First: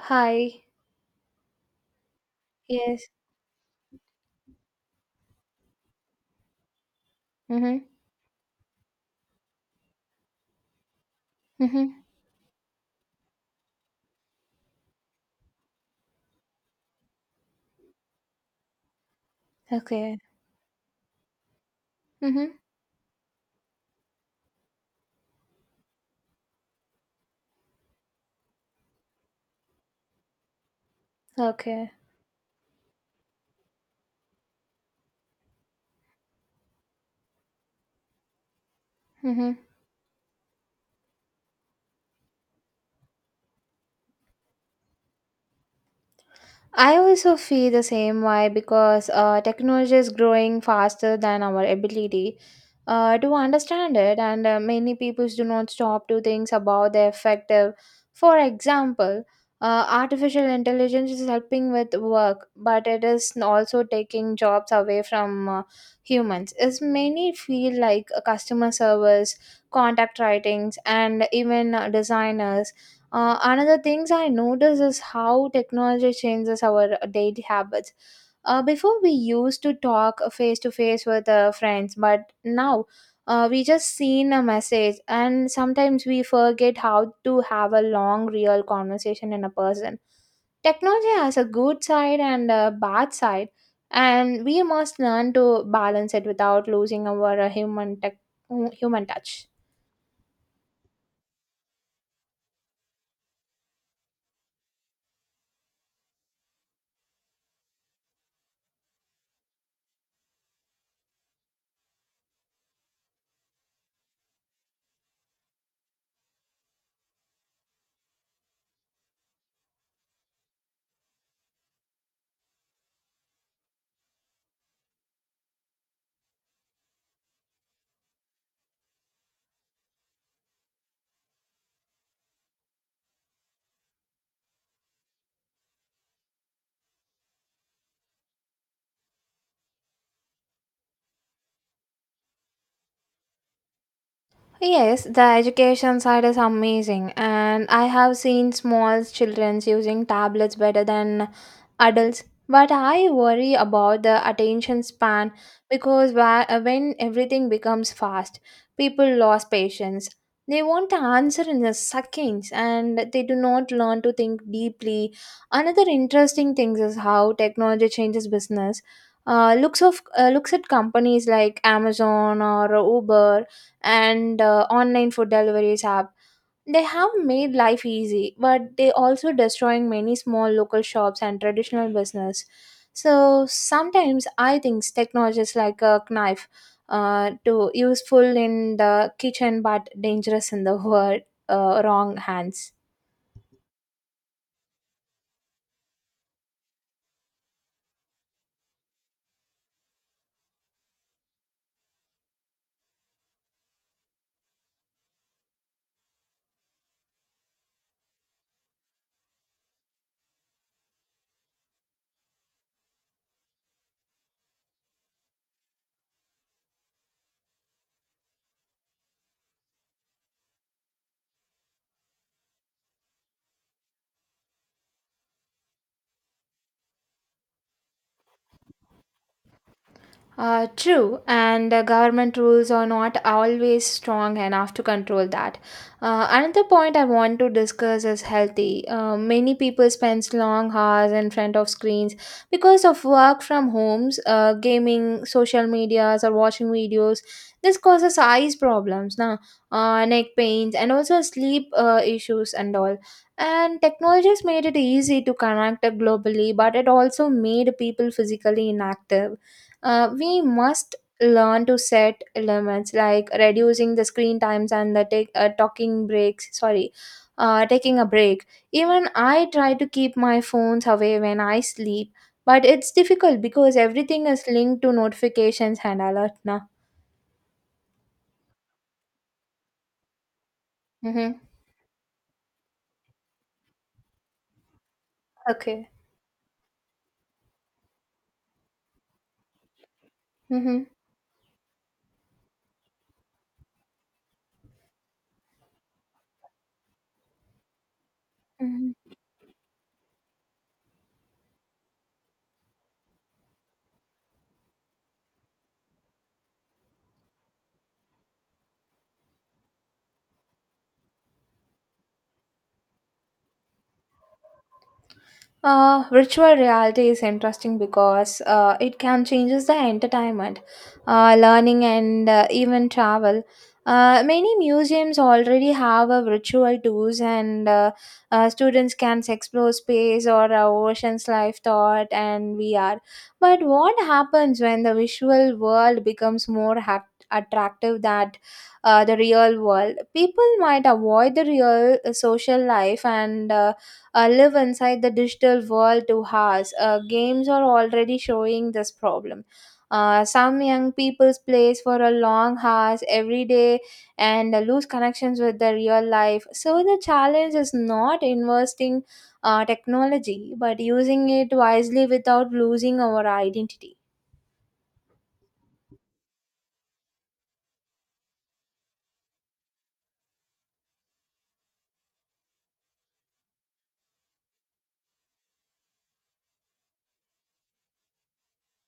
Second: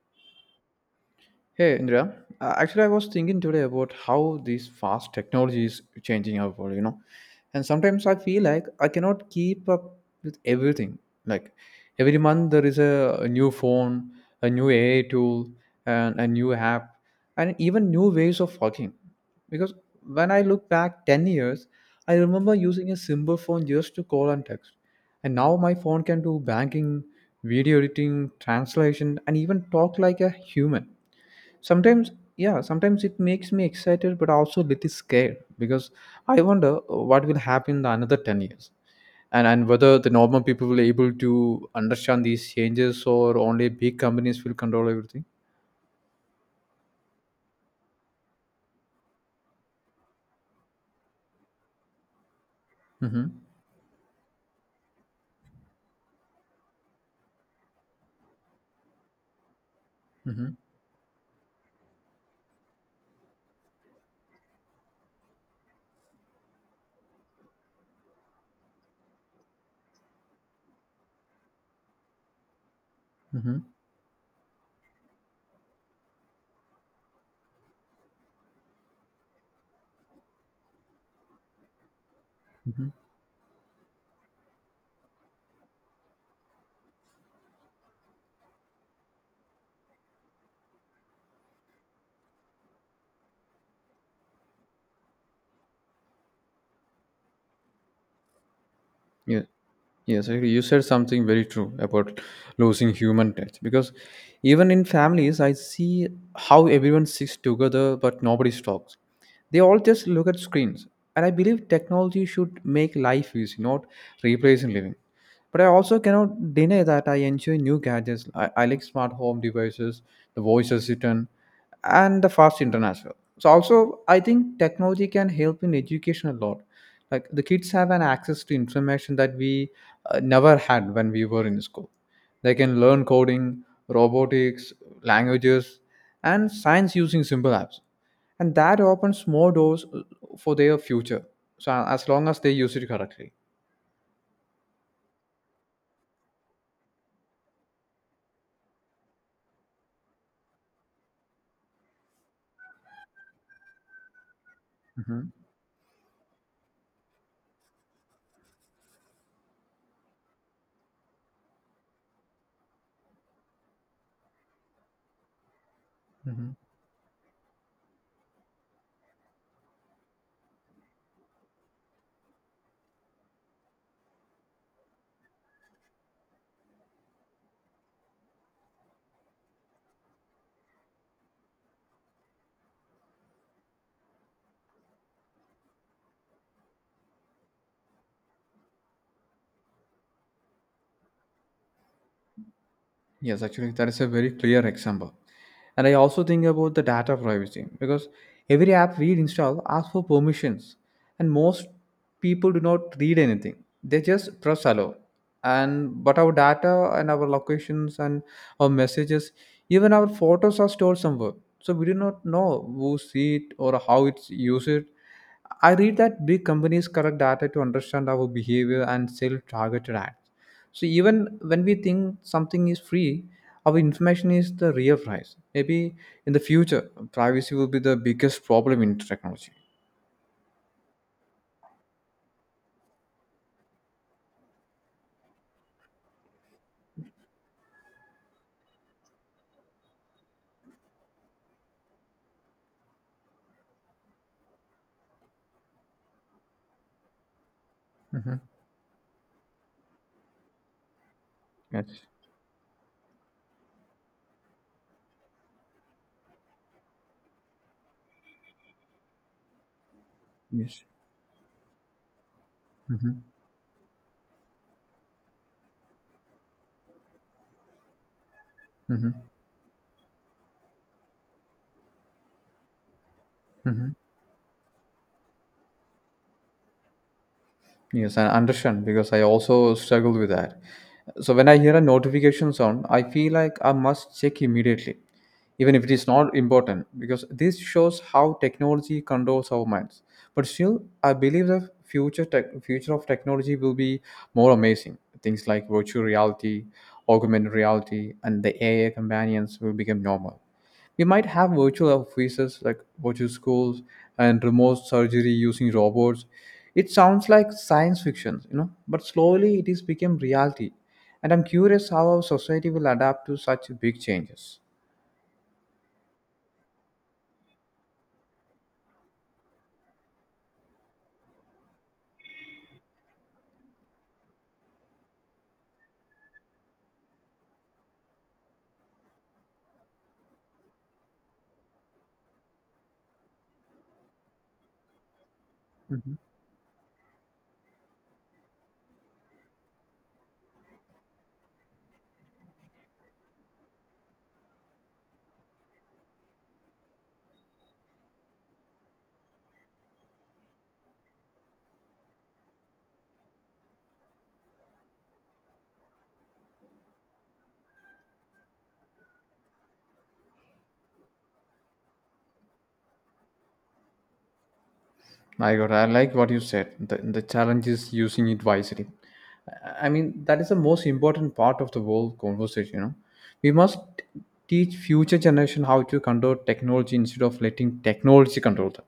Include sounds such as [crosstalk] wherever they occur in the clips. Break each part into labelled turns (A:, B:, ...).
A: Hi.
B: Hey Indra, actually I was
A: Yes.
B: thinking today about how this fast technology is changing our world, you know. And
A: Mhm.
B: sometimes I feel like I cannot keep up with everything. Like
A: Mhm.
B: every month there is a new phone, a new AI tool, and a new app, and even new ways of working. Because
A: Okay.
B: when I look back 10 years, I remember
A: Mhm.
B: using a simple phone just to call and text. And now my phone can do banking, video editing, translation, and even talk like a human
A: Okay.
B: sometimes. Yeah, sometimes it makes me excited but also a little scared because I wonder, what will happen in the another 10 years, and
A: Mhm.
B: and whether the normal people will able to understand these changes or only big companies will control everything.
A: I also feel the same way because technology is growing faster than our ability
B: Mm-hmm.
A: to understand it, and many people do not stop to think about the effect. For example, artificial
B: Mm-hmm.
A: intelligence is helping with work, but it is also taking jobs away from humans. As many feel like customer service, contact writings, and even designers.
B: Mm-hmm.
A: Another things I notice is how technology changes our daily habits. Before we used to talk face to face with friends, but now
B: Mm-hmm.
A: we just seen a message, and sometimes we forget how to have a long, real conversation in a person. Technology has a good side and a bad side, and we must learn to balance it without losing our human
B: Yeah.
A: touch.
B: Yes, I agree. You said something very true about losing human touch because even in families, I see how everyone sits together but nobody talks. They all just look at screens, and I believe technology should make life easy, not replacing living. But I also cannot deny that I enjoy new gadgets. I like smart home devices, the voice assistant, and the fast internet as well. So also, I think technology can help in education a lot like the kids have an access to information that we never had when we were in school. They can learn coding, robotics, languages, and science using simple apps, and that opens more doors for their future, so as long as they use it correctly.
A: Yes, the education side is amazing, and I have seen small children using tablets better than adults. But I worry about the attention
B: Mhm.
A: span because when everything becomes fast, people lose patience. They want the answer in the seconds and they do not learn to think deeply. Another interesting thing is how technology changes business. Uh, looks at companies like Amazon or Uber and online food deliveries app. They have made life easy but they also destroying many small local shops and traditional business. So sometimes I think technology is like a knife, to useful in the kitchen but dangerous in the [laughs] world, wrong hands.
B: Yes, actually, that is a very clear example. And I also think about the data privacy because every app we install asks for permissions, and most people do not read anything. They just press allow. And but our data and our locations and our messages, even our photos are stored somewhere. So we do not know who see it or how it's used. I read that big companies collect data to understand our behavior and sell targeted ads. So even when we think something is free, our information is the real price. Maybe in the future, privacy will be the biggest problem in technology.
A: True, and government rules are not always strong enough to control that. Another point I want to discuss is healthy. Many people spend long hours in front of screens because of work from homes, gaming, social medias, or watching videos. This causes
B: Hmm.
A: eyes problems, na? Neck pains, and also sleep
B: Yes.
A: issues and all. And technology has made it easy to connect globally, but it also made people physically inactive. We
B: Yes.
A: must learn to set limits
B: Hmm.
A: like reducing the screen times and the take talking breaks sorry taking a break. Even
B: Hmm.
A: I try to keep my phones away when I sleep, but it's difficult because
B: Hmm.
A: everything is linked to notifications and alert now.
B: Yes, I understand because I also struggle with that. So
A: Mm-hmm.
B: when I hear a notification sound, I feel like I must check immediately, even if
A: Okay.
B: it is not important, because this shows how technology controls our minds. But still,
A: Mm-hmm.
B: I believe the future tech, future of technology will be more amazing. Things like virtual reality, augmented reality, and the AI companions will become normal. We might have virtual offices like virtual schools and remote surgery using robots. It sounds like science fiction, but slowly it is become reality. And I'm curious how our society will adapt to such big changes.
A: Virtual reality is interesting because it can changes the entertainment, learning, and even travel. Many museums already have a virtual tours, and students can explore space or oceans, life, thought, and VR. But what happens when the visual world
B: Mhm.
A: becomes more attractive than the real world? People might avoid the real social life and live inside the digital world to us. Games are already showing this problem. Some young people plays for a long hours every day and lose connections with the real life. So the challenge is not investing technology, but using it wisely without losing our identity.
B: I got. I like what you said. The challenge is using it wisely. I mean, that is the most important part of the whole conversation. You know, we must teach future generation how to control technology instead of letting technology control them.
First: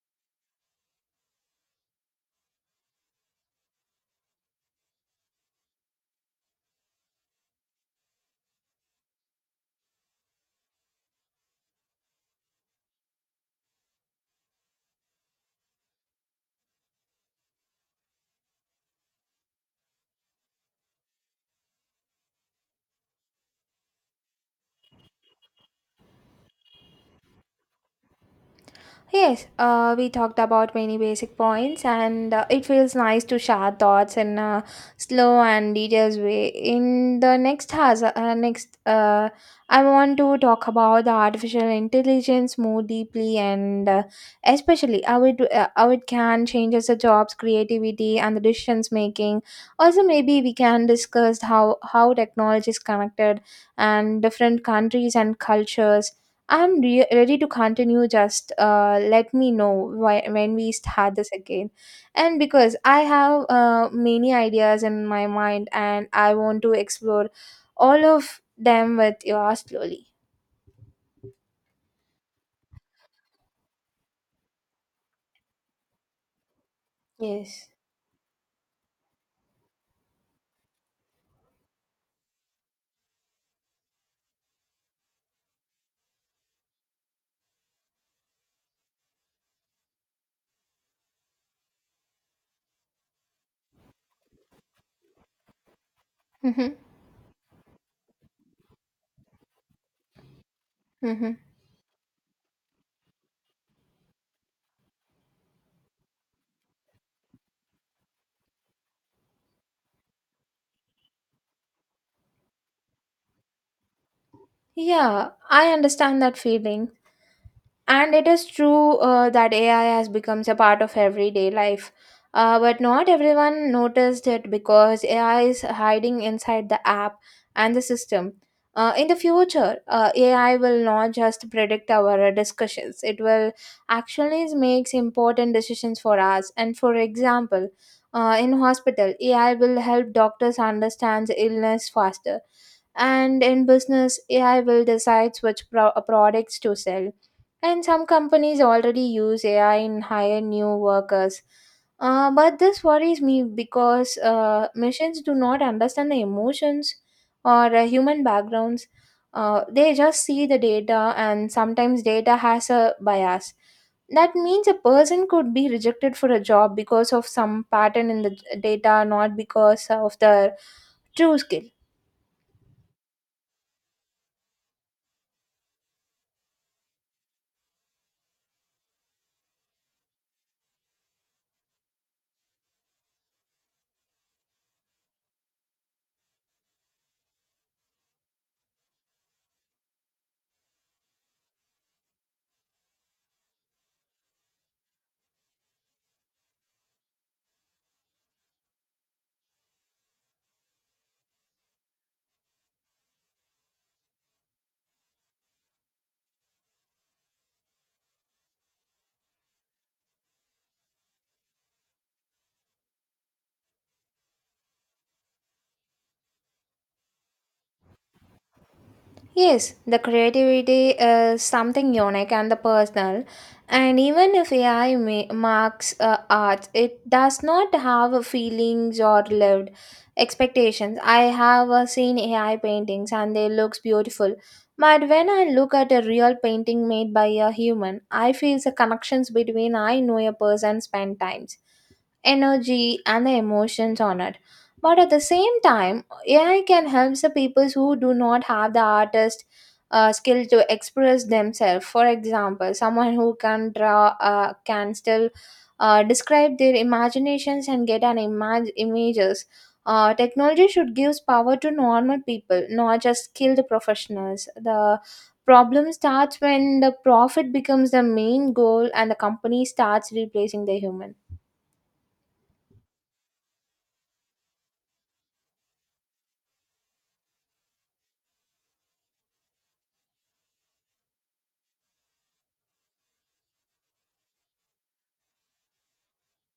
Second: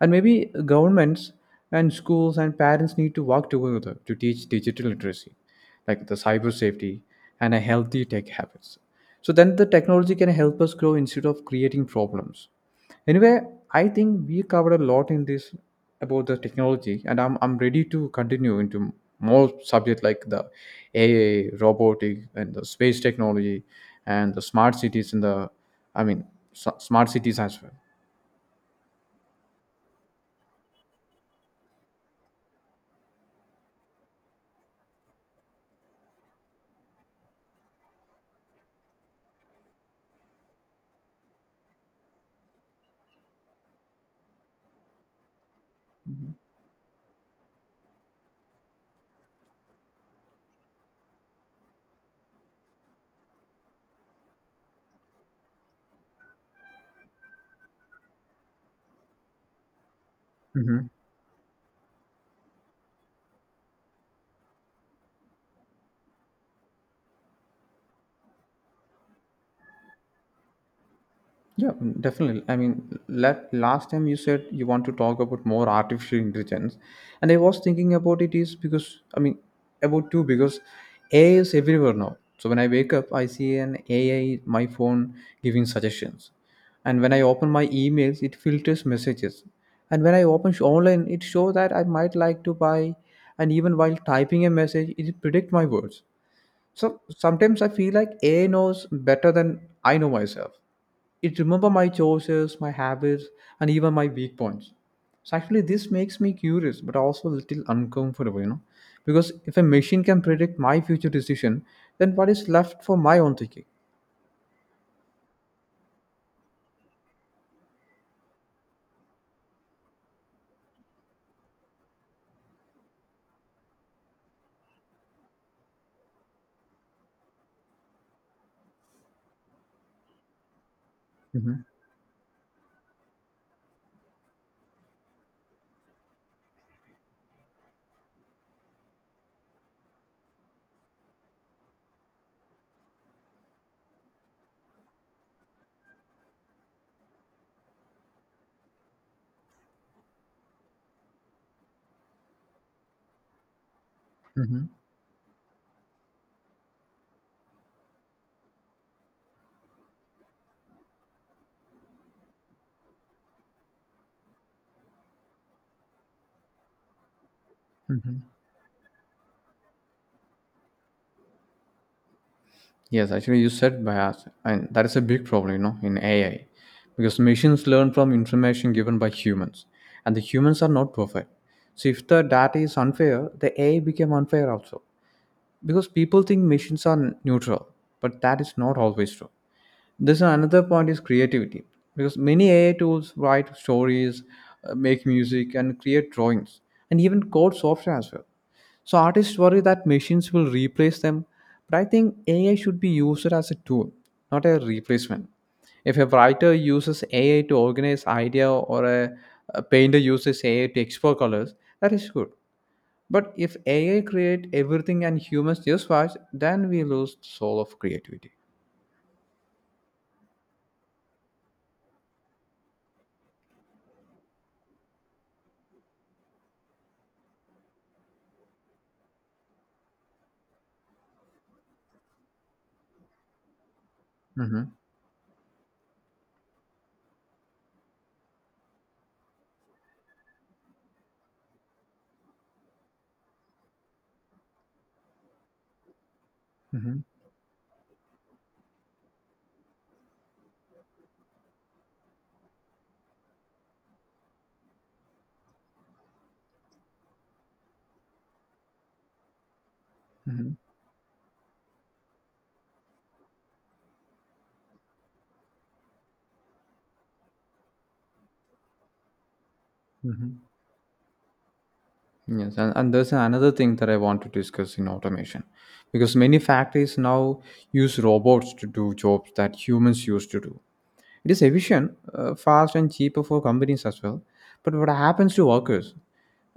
B: And maybe governments and schools and parents need to work together to teach digital literacy, like the cyber safety and a healthy tech habits. So then the technology can help us grow instead of creating problems. Anyway, I think we covered a lot in this about the technology, and I'm ready to continue into more subject like the AI, robotic, and the space technology, and the smart cities in the, I mean, smart cities as well.
A: Yes, we talked about many basic points, and it feels nice to share thoughts in a slow and detailed way. In the next has Next, I want to talk about the artificial intelligence more deeply, and uh, especially how it can changes the jobs, creativity, and the decisions making. Also, maybe we can discuss how technology is connected and different countries and cultures. Ready to continue. Just let me know when we
B: Mhm.
A: start this again. And because I have many ideas in my mind and I want to explore all of them with you slowly.
B: Yeah, mm, definitely. I mean, last time you said you want to talk about more artificial intelligence, and I was
A: Yes.
B: thinking about it is because I mean, about two because AI is everywhere now. So when I wake up, I see an AI in my phone giving suggestions, and when I open my emails, it filters messages, and when I open online, it shows that I might like to buy, and even while typing a message, it predict my words.
A: Mm-hmm.
B: So sometimes I feel like AI knows better than I know myself.
A: Mm-hmm.
B: It remember my choices, my habits, and even my weak points. So actually, this makes me curious, but also a little uncomfortable, you know, because if a machine can predict my future decision, then what is left for my own thinking?
A: Yeah, I understand that feeling. And it is true that AI has become a part of everyday life. But not everyone noticed it because AI is hiding inside the app and the system. In the future, AI will not just
B: Hmm.
A: predict our discussions, it will actually makes important decisions for us. And for example, in hospital, AI will help doctors understand illness faster. And in business, AI will decide which products to sell, and some companies already use AI in hire new workers. But this worries me because machines do not understand the emotions or human backgrounds. They just see the data, and sometimes data has a bias. That means a person could be rejected for a job because of some pattern in the data, not because of their true skill.
B: Yes, actually, you said bias, and that is a big problem, you know, in AI, because machines learn from information given by humans, and the humans are not perfect. So if the data is unfair, the AI became unfair also, because people think machines are neutral, but that is not always true. This another point is creativity because many AI tools write stories, make music, and create drawings, and even code software as well. So artists worry that machines will replace them, but I think AI should be used as a tool, not a replacement. If a writer uses AI to organize idea or a painter uses AI to explore colors, that is good. But if AI create everything and humans just watch, then we lose the soul of creativity.
A: Yes, the creativity is something unique and the personal. And even if AI marks art, it does not have feelings or lived expectations. I have seen AI paintings and they looks beautiful.
B: Hmm.
A: But when I look at a real painting made by a human, I feel the connections between. I know a person spent times, energy, and the emotions on it. But at the same time, AI can help the people who do not have the artist skill to express themselves. For example, someone who can draw can still describe their imaginations and get an images.
B: Hmm.
A: Technology should give power to normal people, not just skilled professionals. The problem starts when the profit becomes the main goal and the company starts
B: Mhm.
A: replacing the human.
B: Yes, and there's another thing that I want to discuss in automation because many factories now use robots to do jobs that humans used to do. It is efficient, fast, and cheaper for companies as well. But what happens to workers?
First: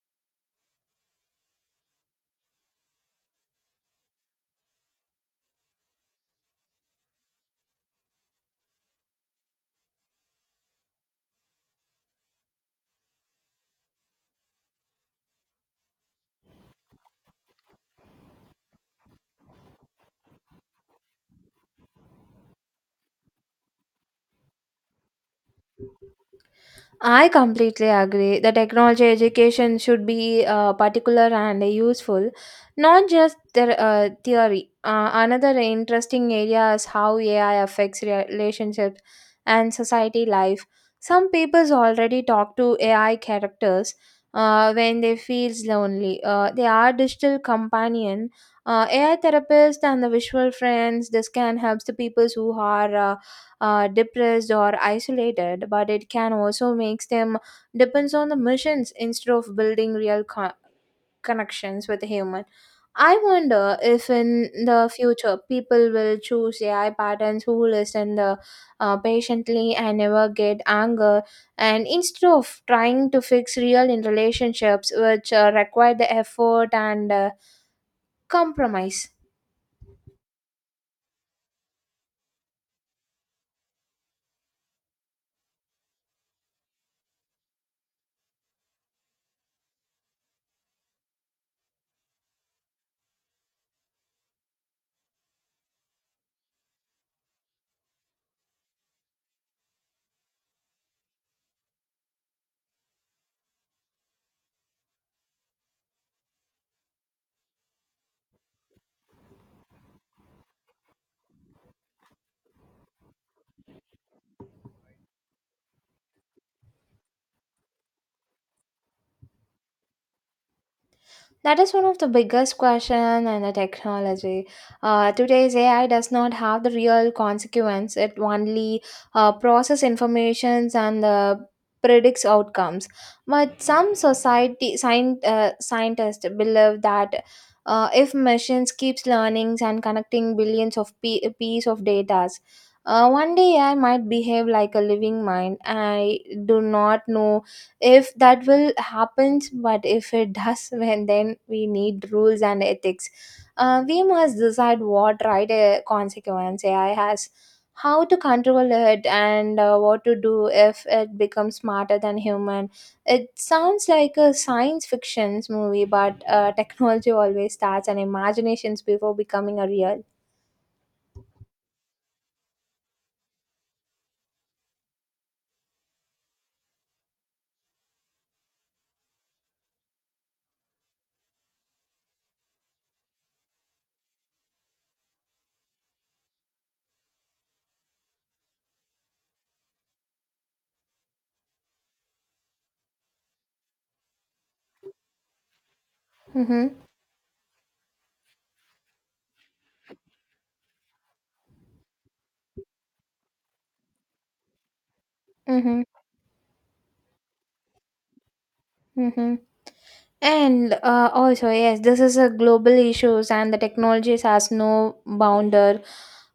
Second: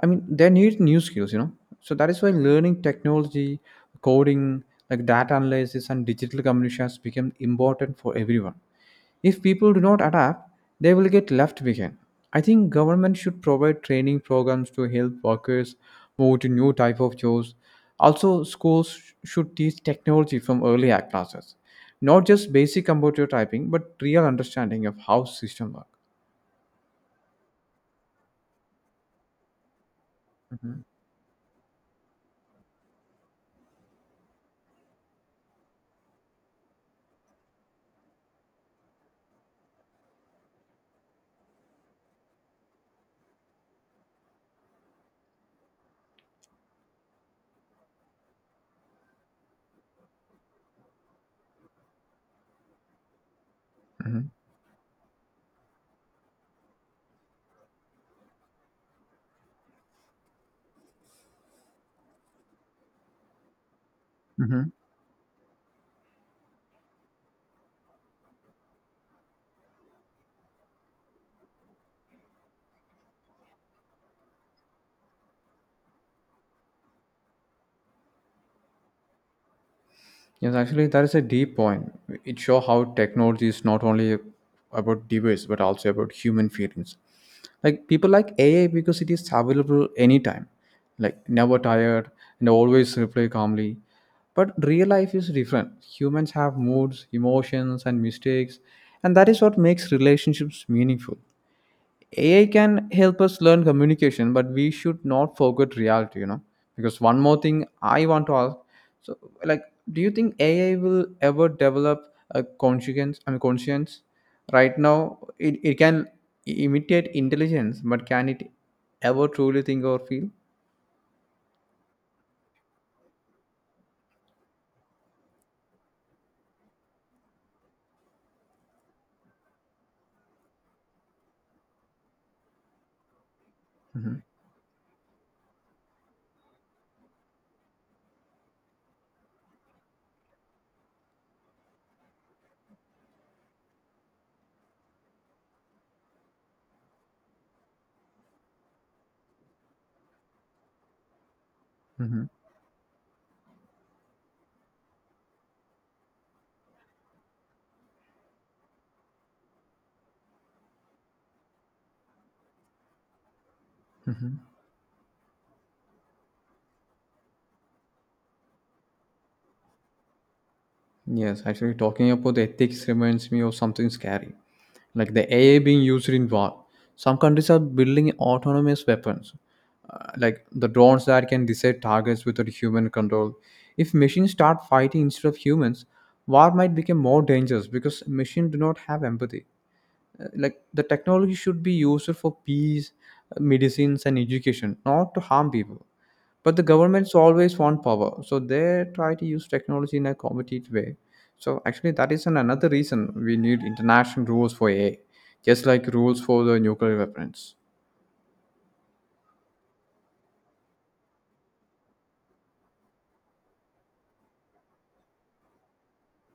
B: I mean, they need new skills, you know. So that is why learning technology, coding, like data analysis, and digital communication has become important for everyone. If people do not adapt, they will get left behind. I think government should provide training programs to help workers move to new type of jobs. Also, should teach technology from early act classes, not just basic computer typing, but real understanding of how system work.
A: I completely agree. The technology education should be
B: Mhm,
A: particular and useful, not just the theory. Another interesting area is how AI affects relationships and society life. Some peoples already talk to AI characters when they feels lonely. They are digital companion, AI therapists, and the visual friends. This can help the peoples who are
B: mhm,
A: depressed or isolated, but it can also makes them depends on the missions instead of building real connections with a human. I wonder if in
B: mhm.
A: the future people will choose AI patterns who listen the, patiently and never get anger, and instead of trying to fix real in relationships which require the effort and compromise.
B: Yes, actually, that is a deep point. It shows how technology is not only about device but also about human feelings. Like people like AI because it is available anytime, like never tired, and always reply calmly, but real life is different. Humans have moods, emotions, and mistakes, and that is what makes relationships meaningful. AI can help us learn communication, but we should not forget reality, you know. Because one more thing I want to ask, so like, do you think AI will ever develop a conscience? I mean, conscience. Right now, it can imitate intelligence, but can it ever truly think or feel?
A: That is one of the biggest question in the technology. Today's AI does not have the real consequence. It only process informations and predicts outcomes. But some society scientists believe that if machines keeps learning and connecting billions of piece of data, one day AI might behave like a living mind. I do not know if that will happen, but if it does [laughs] when then we need
B: Hmm.
A: rules and ethics. We must decide what right consequence AI has, how to control it, and what to do if it becomes smarter than human. It sounds like a science fiction movie, but technology always starts and imaginations before becoming a real.
B: Yes, actually, talking about the ethics reminds me of something scary, like the AI being used in war. Some countries are building autonomous weapons, like the drones that can decide targets without human control. If machines start fighting instead of humans, war might become more dangerous because machines do not have empathy. Like, the technology should be used for peace, medicines, and education, not to harm people, but the
A: Mm-hmm.
B: governments always want power, so they try to use technology in a competitive way. So actually, that is another reason we need international rules for AI, just
A: Mm-hmm.
B: like rules for the nuclear weapons.
A: Mm-hmm. And also, yes, this is a global issues, and the technologies has no boundary.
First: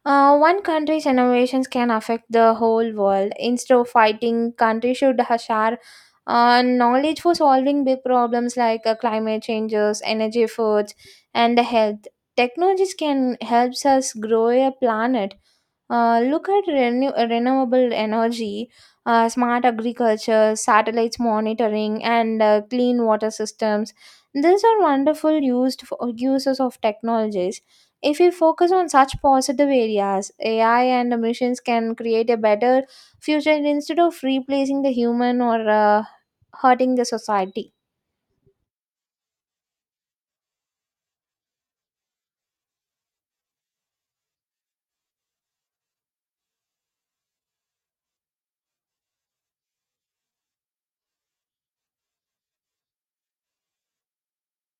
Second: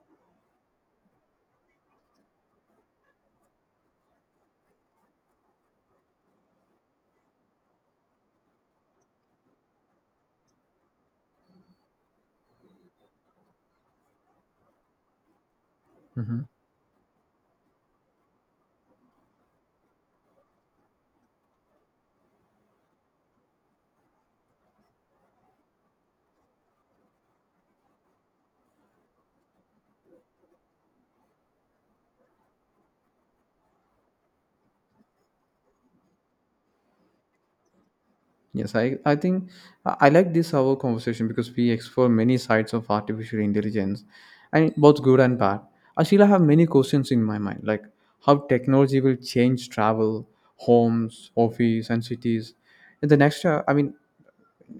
A: One country's innovations can affect the whole world. Instead of fighting, countries should share knowledge for solving big problems like climate changes, energy efforts, and the health. Technologies can help us grow a planet,
B: Mhm.
A: look at renewable energy, smart agriculture, satellites monitoring, and clean water systems. These are wonderful used for uses of technologies. If we focus on such positive areas, AI and machines can create a better future instead of replacing the human or hurting the society.
B: Yes, I think I like this our conversation because we explore many sides of artificial intelligence and both good and bad. I still have many questions in my mind, like how technology will change travel, homes, office, and cities. In the next, I mean,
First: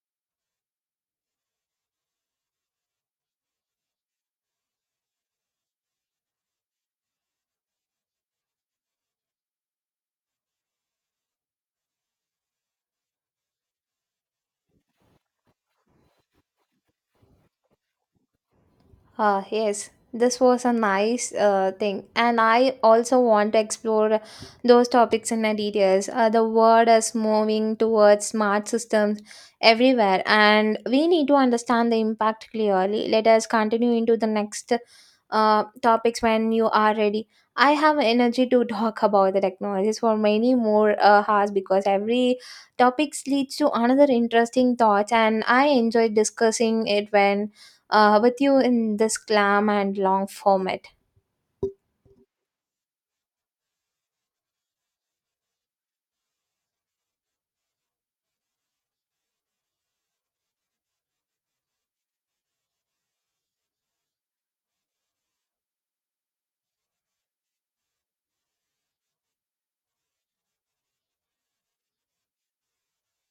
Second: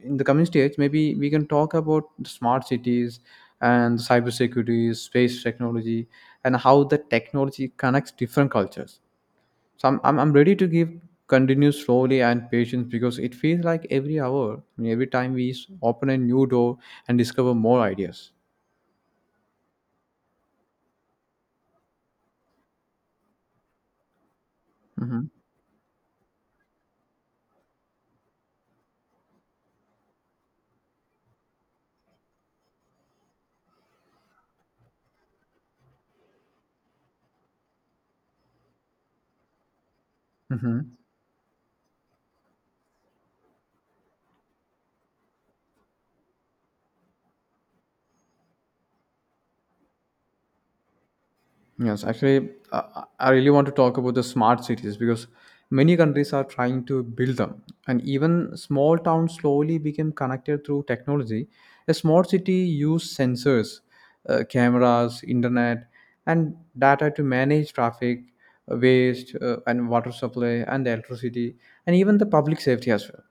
B: in the coming stage, maybe we can talk about the smart cities and cybersecurity, space technology, and how the technology connects different cultures. So I'm ready to give continue slowly and patience because it feels like every hour, I mean, every time we open a new door and discover more ideas.
A: Yes, this was a nice thing, and I also want to explore those
B: Hmm.
A: topics in my details. The world is moving towards smart systems everywhere, and we need to understand the impact clearly. Let us continue into the next topics when you are ready. I have energy to [laughs] talk about the technologies for many more
B: Hmm.
A: hours because every topics leads to another interesting thoughts, and I enjoy discussing it when with you in this glam and long format.
B: Yes, actually, I really want to talk about the smart cities because many countries are trying to build them, and even small towns slowly became connected through technology. A small city used sensors, cameras, internet, and data to manage traffic, waste, and water supply, and electricity, and even the public safety as well.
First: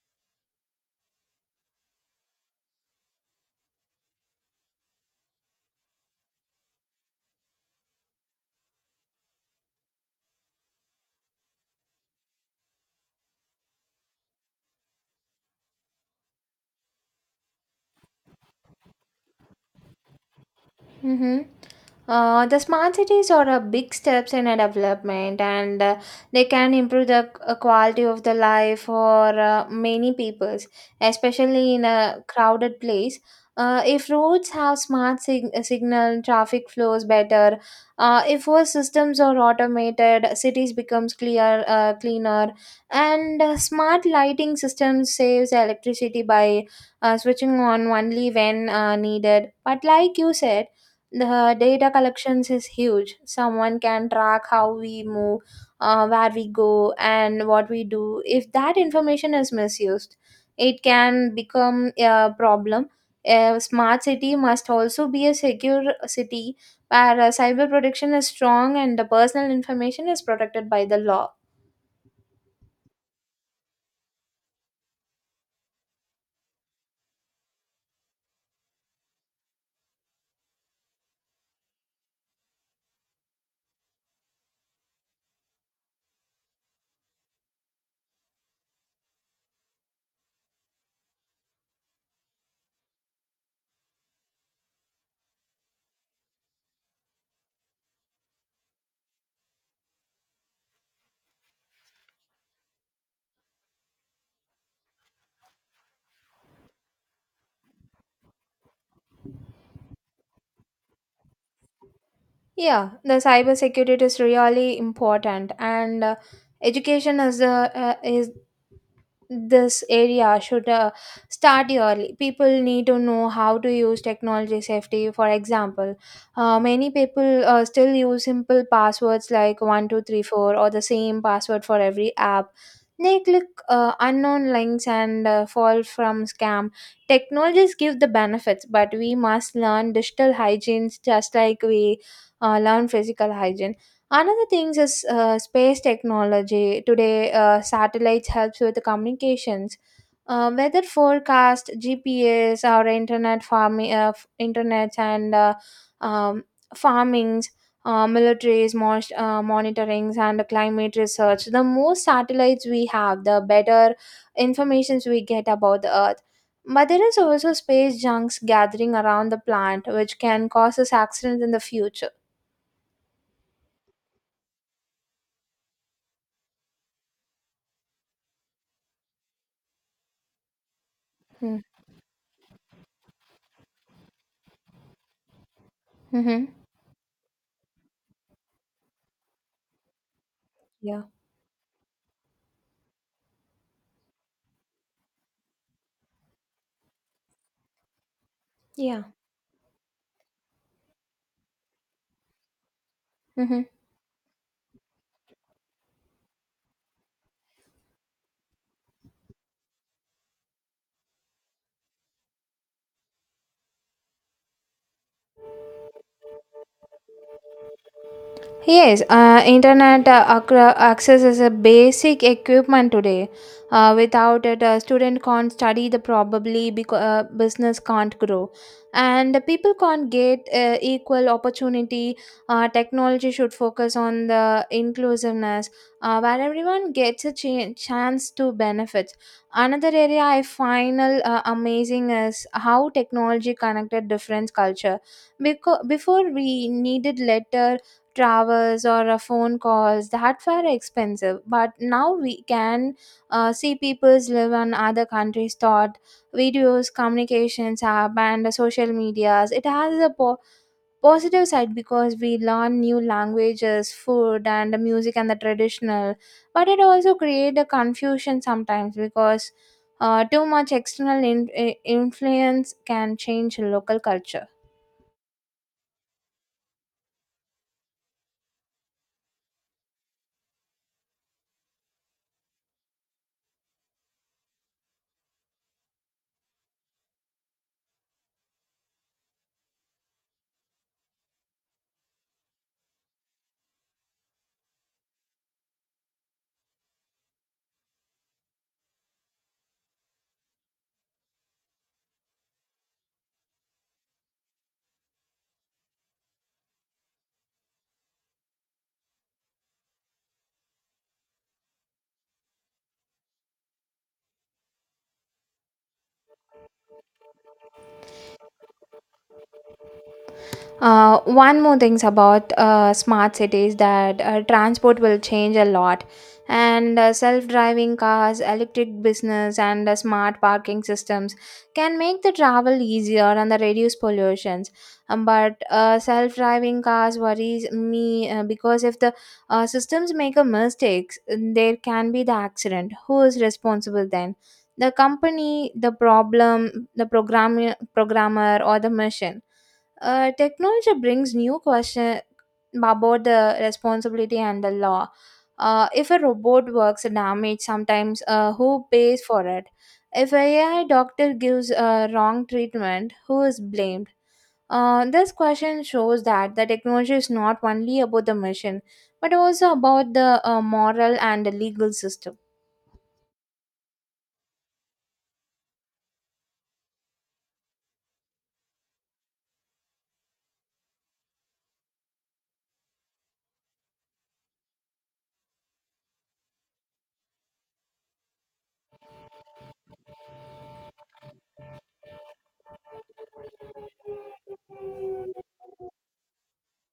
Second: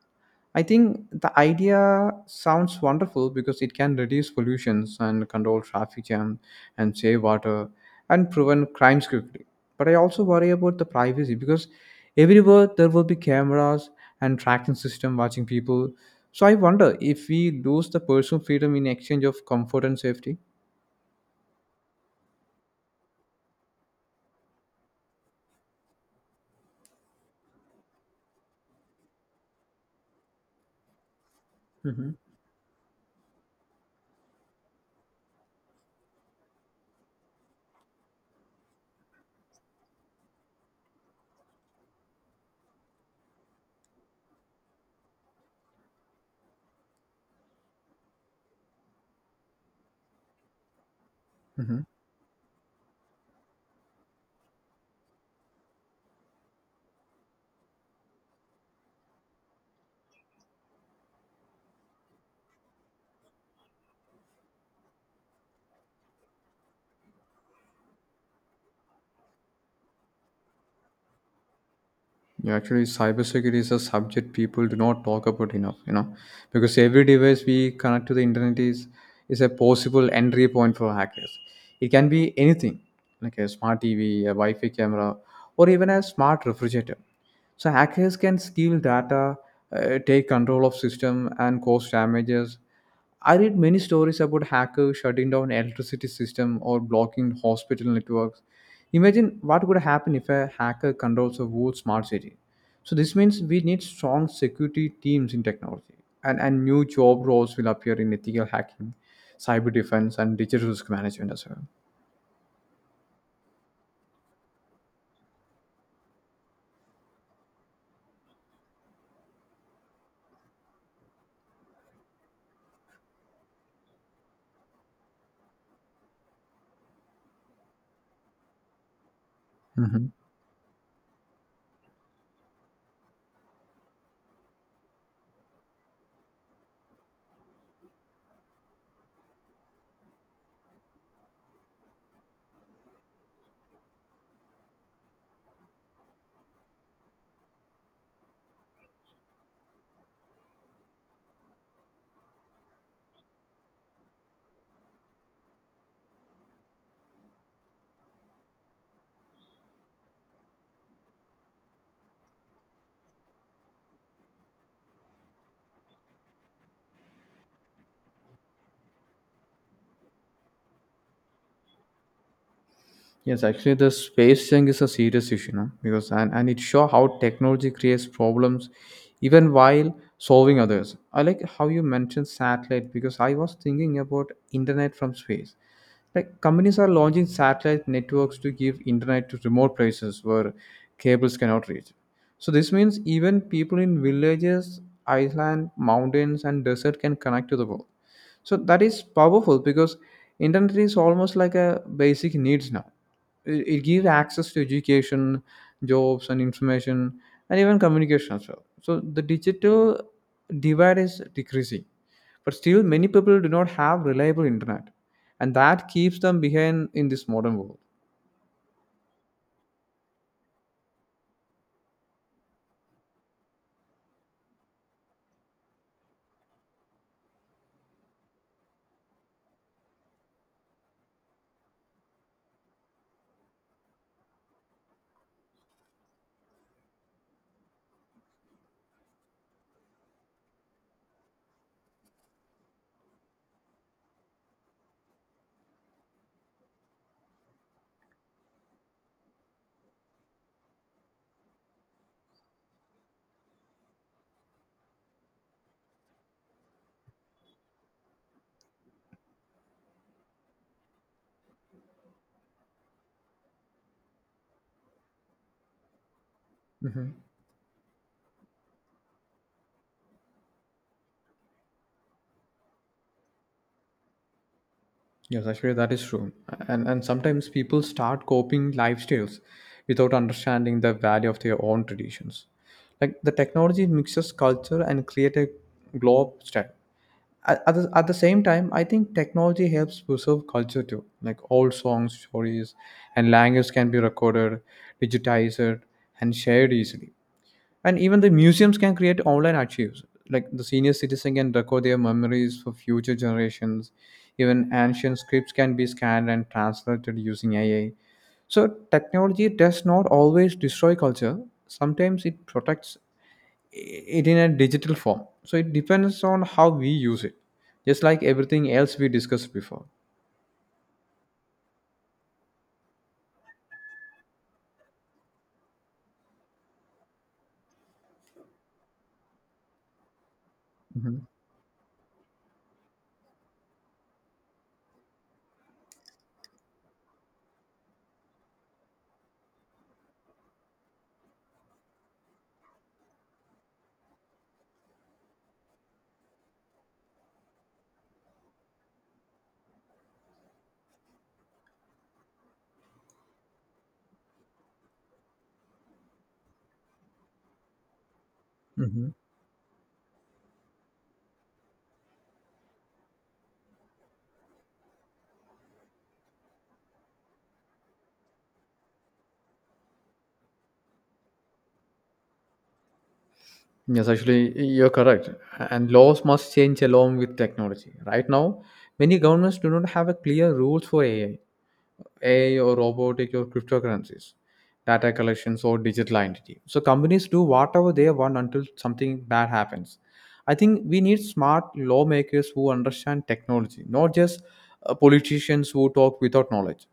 B: I think the idea sounds wonderful because it can reduce pollutions and control traffic jam and save water and prevent crimes quickly. But I also worry about the privacy because everywhere there will be cameras and tracking system watching people. So I wonder if we lose the personal freedom in exchange of comfort and safety.
A: Mm-hmm. The smart cities are a big steps in a development, and they can improve the quality of the life for many peoples, especially in
B: Hmm.
A: a crowded place. If roads have smart signal, traffic flows better. If all systems are automated, cities becomes cleaner, and smart lighting systems saves electricity by switching on only when needed. But like you said, the
B: Hmm.
A: data collections is huge. Someone can track how we move, where we go, and what we do. If that information is misused, it can become a problem. A smart city must also be a secure city, where cyber protection is strong and the personal information is protected by the law.
B: Yeah, actually, cybersecurity is a subject people do not talk about enough, you know, because every device we connect to the internet is a possible entry point for hackers. It can be anything, like a smart TV, a Wi-Fi camera, or even a smart refrigerator. So hackers can steal data, take control of system, and cause damages. I read many stories about hackers shutting down electricity system or blocking hospital networks. Imagine what could happen if a hacker controls a whole smart city. So this means we need strong security teams in technology, and new job roles will appear in ethical hacking, cyber defense, and digital risk management as well.
A: Yeah, the cyber security is really important, and education is the is this area should start early. People need to know how to use technology safety. For example, many people still use simple passwords like
B: Mhm.
A: 1234 or the same password for every app. They click unknown links and fall from scam. Technologies give the benefits, but we must learn digital hygiene just like we learn physical hygiene. Another thing is space technology. Today, satellites helps with communications, weather forecast, GPS, our internet farming, internet and um, farmings, militaries, monitorings, and climate research. The more satellites we have, the better informations we get about the Earth. But there is also space junks gathering around the plant, which can cause us accidents in the future.
B: Yes, actually, the space thing is a serious issue, no? Because and it show how technology creates problems even while solving others. I like how you mentioned satellite because I was thinking about internet from space. Like
A: Mm-hmm.
B: companies are launching satellite networks to give internet to remote places where
A: Yeah.
B: cables cannot reach. So this means even people in villages, island, mountains, and desert can connect to the world, so that is
A: Yeah.
B: powerful because internet is almost like a basic needs now.
A: Hmm.
B: It gives access to education, jobs and information, and even communication as well. So the digital divide is decreasing, but still many people do not have reliable internet, and that keeps them behind in this modern world.
A: Yes, internet access is a basic equipment today. Without it, a student can't study. The probably because business can't grow, and the people can't get equal opportunity. Technology should focus on the inclusiveness, where everyone gets a chance to benefit. Another area I find amazing is how technology connected different culture. Because before we needed letter travels or a phone calls that were expensive, but now we can see people's live on other countries thought videos communications app and the social medias. It has a positive side because we learn new languages, food and the music and the traditional, but it
B: Mhm.
A: also create a confusion sometimes because too much external influence can change local culture.
B: Yes, actually, that is true. And sometimes people start copying lifestyles without understanding the value of their own traditions. Like the technology mixes culture and create a globe style. At the same time, I think technology helps preserve culture too. Like old songs, stories, and language can be recorded, digitized, and shared easily. And even the museums can create online archives. Like the senior citizen can record their memories for future generations. Even ancient scripts can be scanned and translated using AI. So technology does not always destroy culture. Sometimes it protects it in a digital form. So it depends on how we use it, just like everything else we discussed before.
A: One more things about smart cities that transport will change a lot, and self-driving cars, electric business, and smart parking
B: Mhm.
A: systems can make the travel easier and the reduce pollutions. But self-driving cars worries me because if the systems make a mistakes, there can be the accident. Who is responsible then? The company, the problem, the programmer, or the machine? Technology brings new question about the responsibility and the law. If a robot works damage, sometimes who
B: Mhm.
A: pays for it? If a AI doctor gives wrong treatment, who is blamed? This question shows that the technology is not only about the machine, but also about the moral and the legal system.
B: Yes, actually, you're correct. And laws must change along with technology. Right now, many governments do not have a clear rules for AI, AI or robotic or cryptocurrencies, data collections or digital identity. So companies do whatever they want until something bad happens. I think we need smart lawmakers who understand technology, not just politicians who talk without knowledge.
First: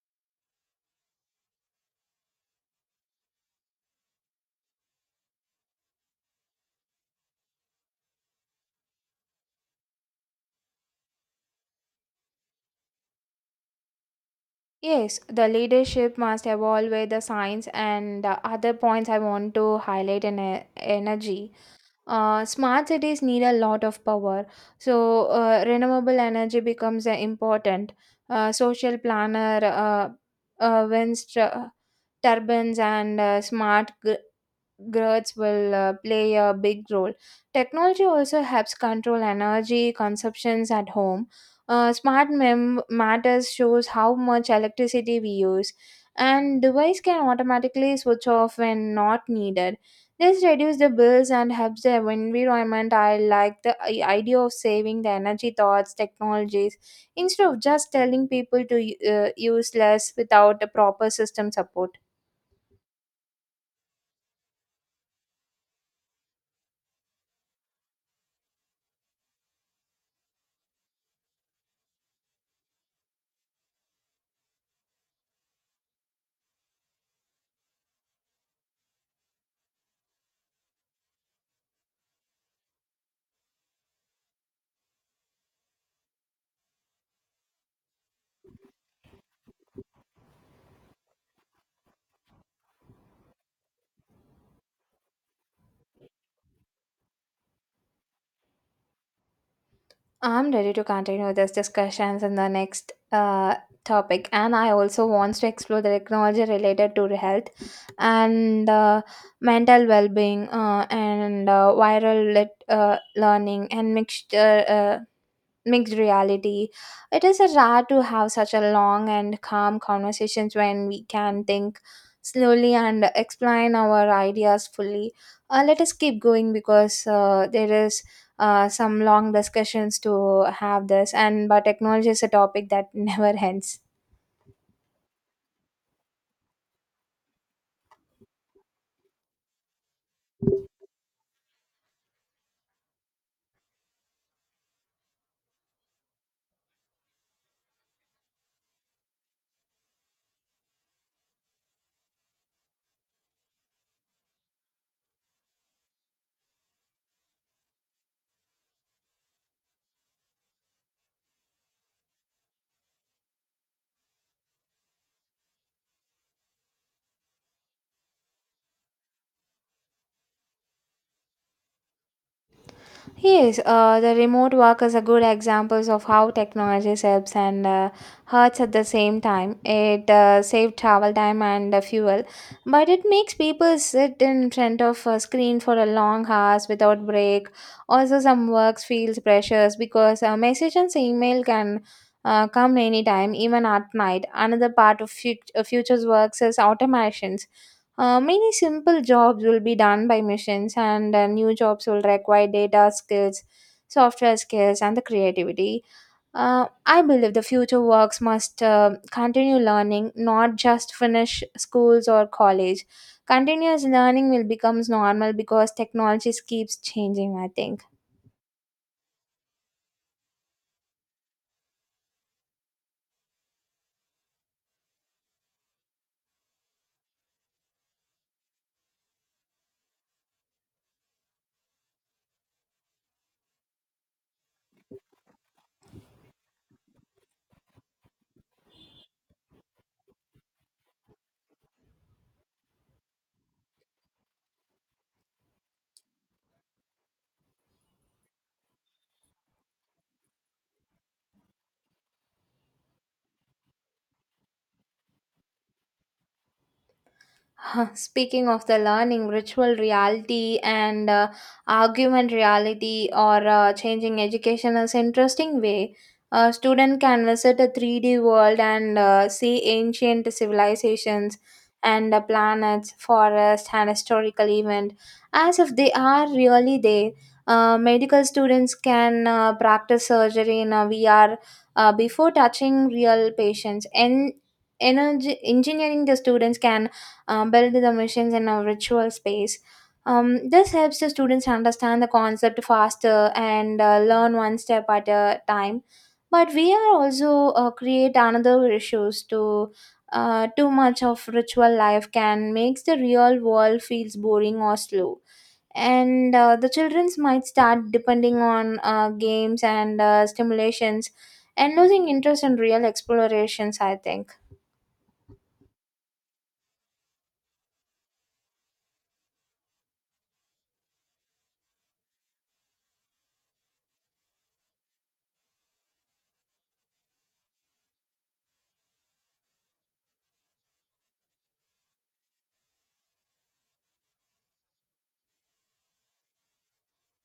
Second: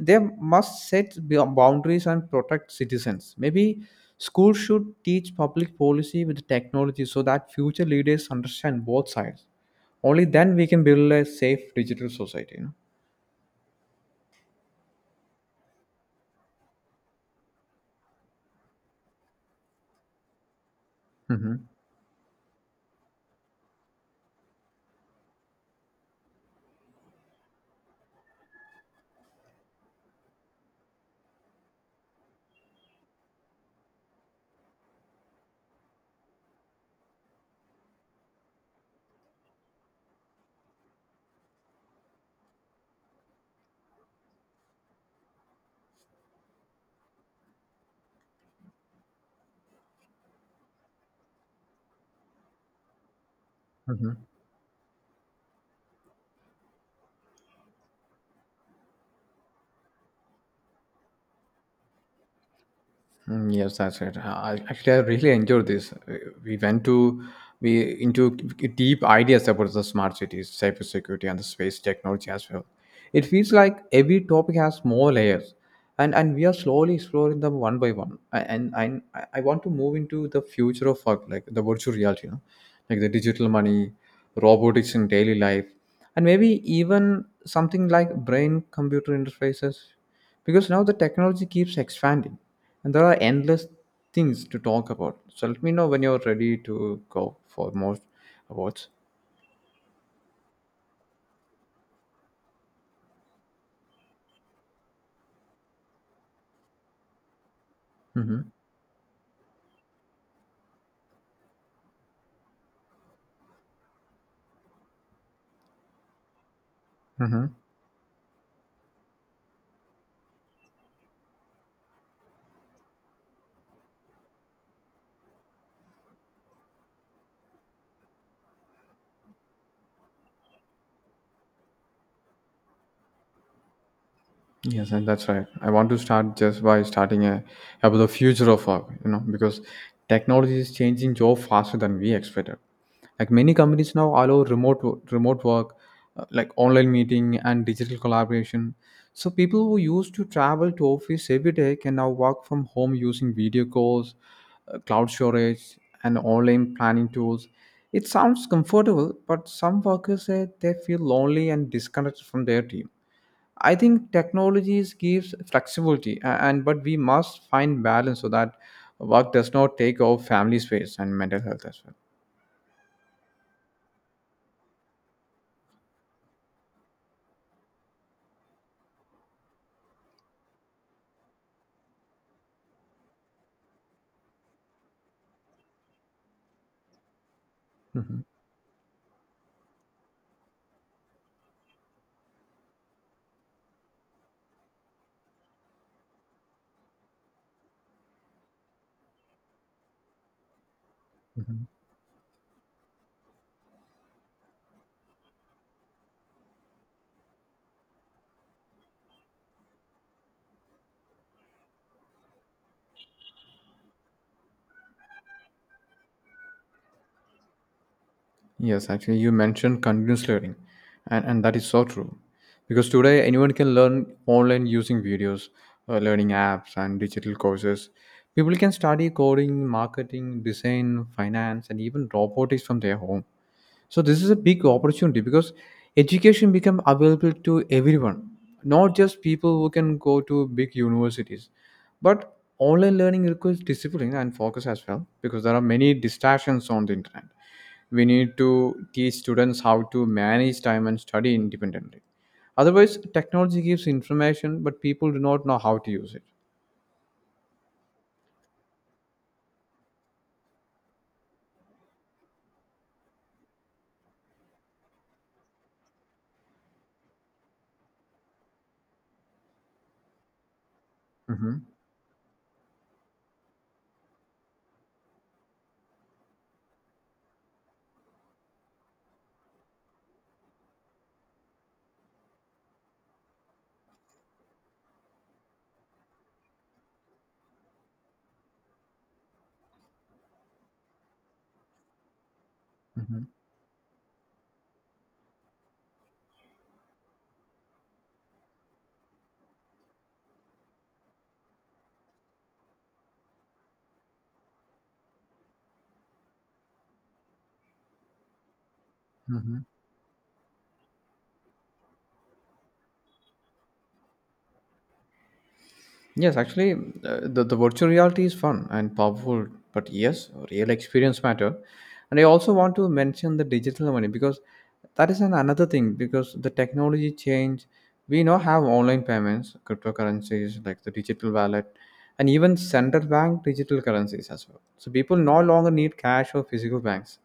B: They must set boundaries and protect citizens. Maybe schools should teach public policy with technology so that future leaders understand both sides. Only then we can build a safe digital society. You
A: Yes, the leadership must evolve with the science, and the other points I want to highlight in energy.
B: know?
A: Smart cities need a lot of power, so renewable energy becomes important. Social planner, winds, turbines, and smart growths will play a big role. Technology also helps control energy consumptions at home. Smart matters shows how much electricity we use, and device can automatically switch off when not needed. This reduces the bills and helps the environment. I like the
B: Hmm.
A: idea of saving the energy thoughts technologies instead of just telling people to use less without a proper system support.
B: Mm, yes, that's right. I really enjoyed this. We went to we into deep ideas about the smart cities, cybersecurity, and the space technology as well. It feels like every topic has more layers, and we are slowly exploring them one by one. And I want to move into the future of work, like the virtual reality, you know, like the digital money, robotics in daily life, and maybe even something like brain computer interfaces, because now the technology keeps expanding and there are endless things to talk about. So let me know when you're ready to go for more awards.
A: I'm ready to continue this discussions in the next topic, and I also wants to explore the technology related to health
B: Mm-hmm.
A: and mental well-being and learning and mixture, mixed reality. It is
B: Mm-hmm.
A: rare to have such a long and calm conversations when we can think slowly and explain our ideas fully. Let us keep going because there is some long discussions to have this, and but technology is a topic that [laughs] never ends.
B: Yes, and that's right. I want to start just by starting a, About the future of work, you know, because technology is changing job faster than we expected. Like many companies now allow remote work, like online meeting and digital collaboration. So people who used to travel to office every day can now work from home using video calls, cloud storage, and online planning tools. It sounds comfortable, but some workers say they feel lonely and disconnected from their team. I think technologies gives flexibility, and but we must find balance so that work does not take over family space and mental health as
A: Yes, the remote workers are good examples of how technology helps and hurts at the same time. It saves travel time and fuel, but it makes people sit in front of a screen for a long hours without break.
B: well.
A: Also,
B: Mhm.
A: some works feels pressures because message and email can come anytime, even at night. Another part of future's works is automations. Many simple jobs will be done by machines, and new jobs will require data skills, software skills, and the creativity. I believe the future works must continue learning, not just finish schools or college. Continuous learning will becomes normal because technologies keeps changing, I think.
B: Yes, actually, you mentioned continuous learning, and that is so true. Because today, anyone can learn online using videos, learning apps, and digital courses. People can study coding, marketing, design, finance, and even robotics from their home. So this is a big opportunity because education become available to everyone, not just people who can go to big universities. But online learning requires discipline and focus as well because there are many distractions on the internet. We need to teach students how to manage time and study independently. Otherwise, technology gives information, but people do not know how to use it.
A: [laughs] Speaking of the learning, virtual reality and augmented reality or changing education is interesting way. A student can visit a 3D world and see ancient civilizations
B: Hmm.
A: and planets, forests, and historical event as if they are really there. Medical students can practice surgery in a VR before touching real patients. And energy engineering the students can build the machines in a virtual space. This helps the students understand the concept
B: Hmm.
A: faster and learn one step at a time. But we are also create another issues to too much of ritual life can makes the real world feels boring or slow, and the childrens might start depending on
B: Hmm.
A: games and stimulations and losing interest in real explorations, I think.
B: Yes, actually, the virtual reality is fun and powerful, but yes, real experience matter. And I also want to mention the digital money because that is an another thing because the technology change. We now have online payments, cryptocurrencies like the digital wallet, and even central bank digital currencies as well. So people no longer need cash or physical banks.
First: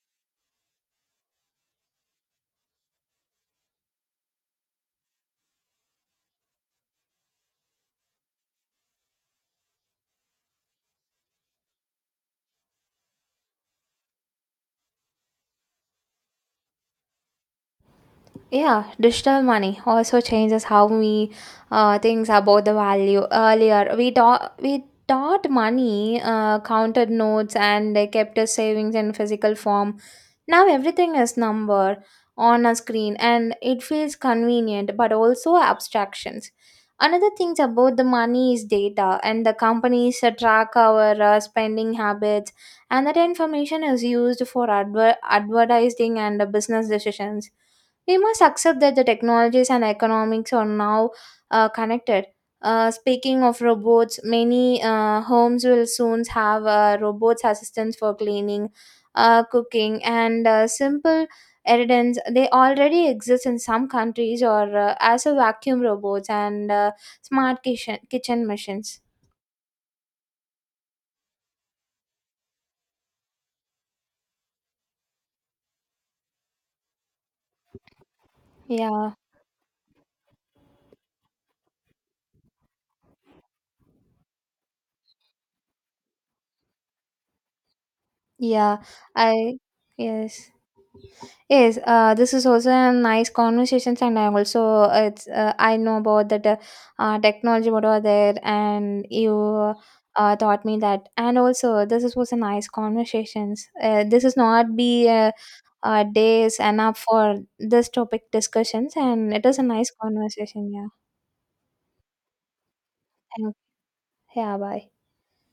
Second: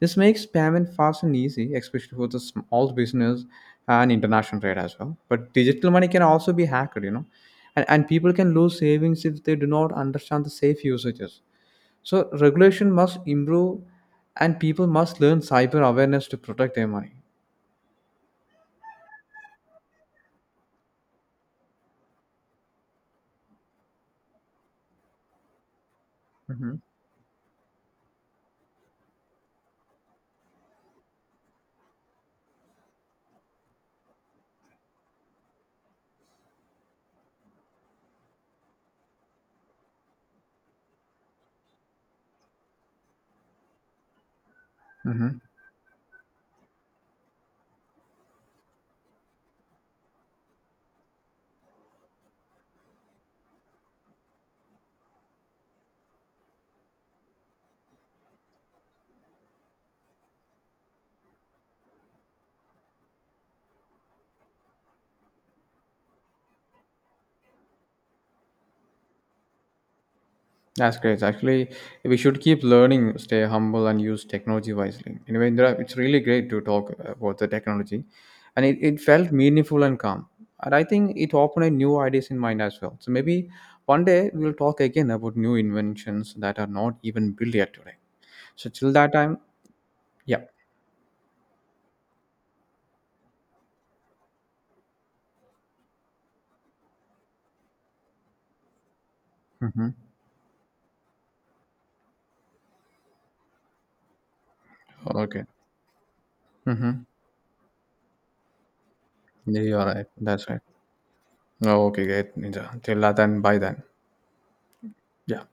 B: This makes payment fast and easy, especially for the small business and international trade as well. But digital money can also be hacked, you know, and people can lose savings if they do not understand the safe usages. So regulation must improve, and people must learn cyber awareness to protect their money.
A: Yeah, digital money also changes how we think about the value. Earlier, we thought money
B: Hmm.
A: counted notes and they kept as savings in physical form. Now everything is number on a screen, and it feels convenient, but also abstractions. Another thing about the money is data, and the companies track our spending habits, and that information is used for
B: Hmm.
A: advertising and business decisions. We must accept that the technologies and economics are now connected. Speaking of robots, many homes will soon have robots assistants for cleaning, cooking, and simple errands. They already exist in some countries, or as a vacuum robots and smart kitchen machines.
B: That's great. Actually, we should keep learning, stay humble, and use technology wisely. Anyway, Indra, it's really great to talk about the technology, and it
A: Yeah,
B: felt meaningful and calm. And I think it opened new ideas in mind as well. So maybe one day we'll talk again about new inventions that are not even built yet today. So
A: yeah,
B: till that time,
A: I
B: yeah.
A: yes. Yes, this is also a nice conversations, and I also it's I know about that technology what are there, and you
B: Hmm.
A: taught me that, and also this is was a nice conversations. This is not be
B: Okay.
A: days enough
B: Mm-hmm.
A: for this topic discussions, and it is
B: Yeah,
A: a
B: you're
A: nice
B: right. That's right.
A: conversation. Yeah,
B: Oh, okay, great, Ninja. Till that time,
A: and
B: bye then.
A: yeah, bye.
B: Yeah.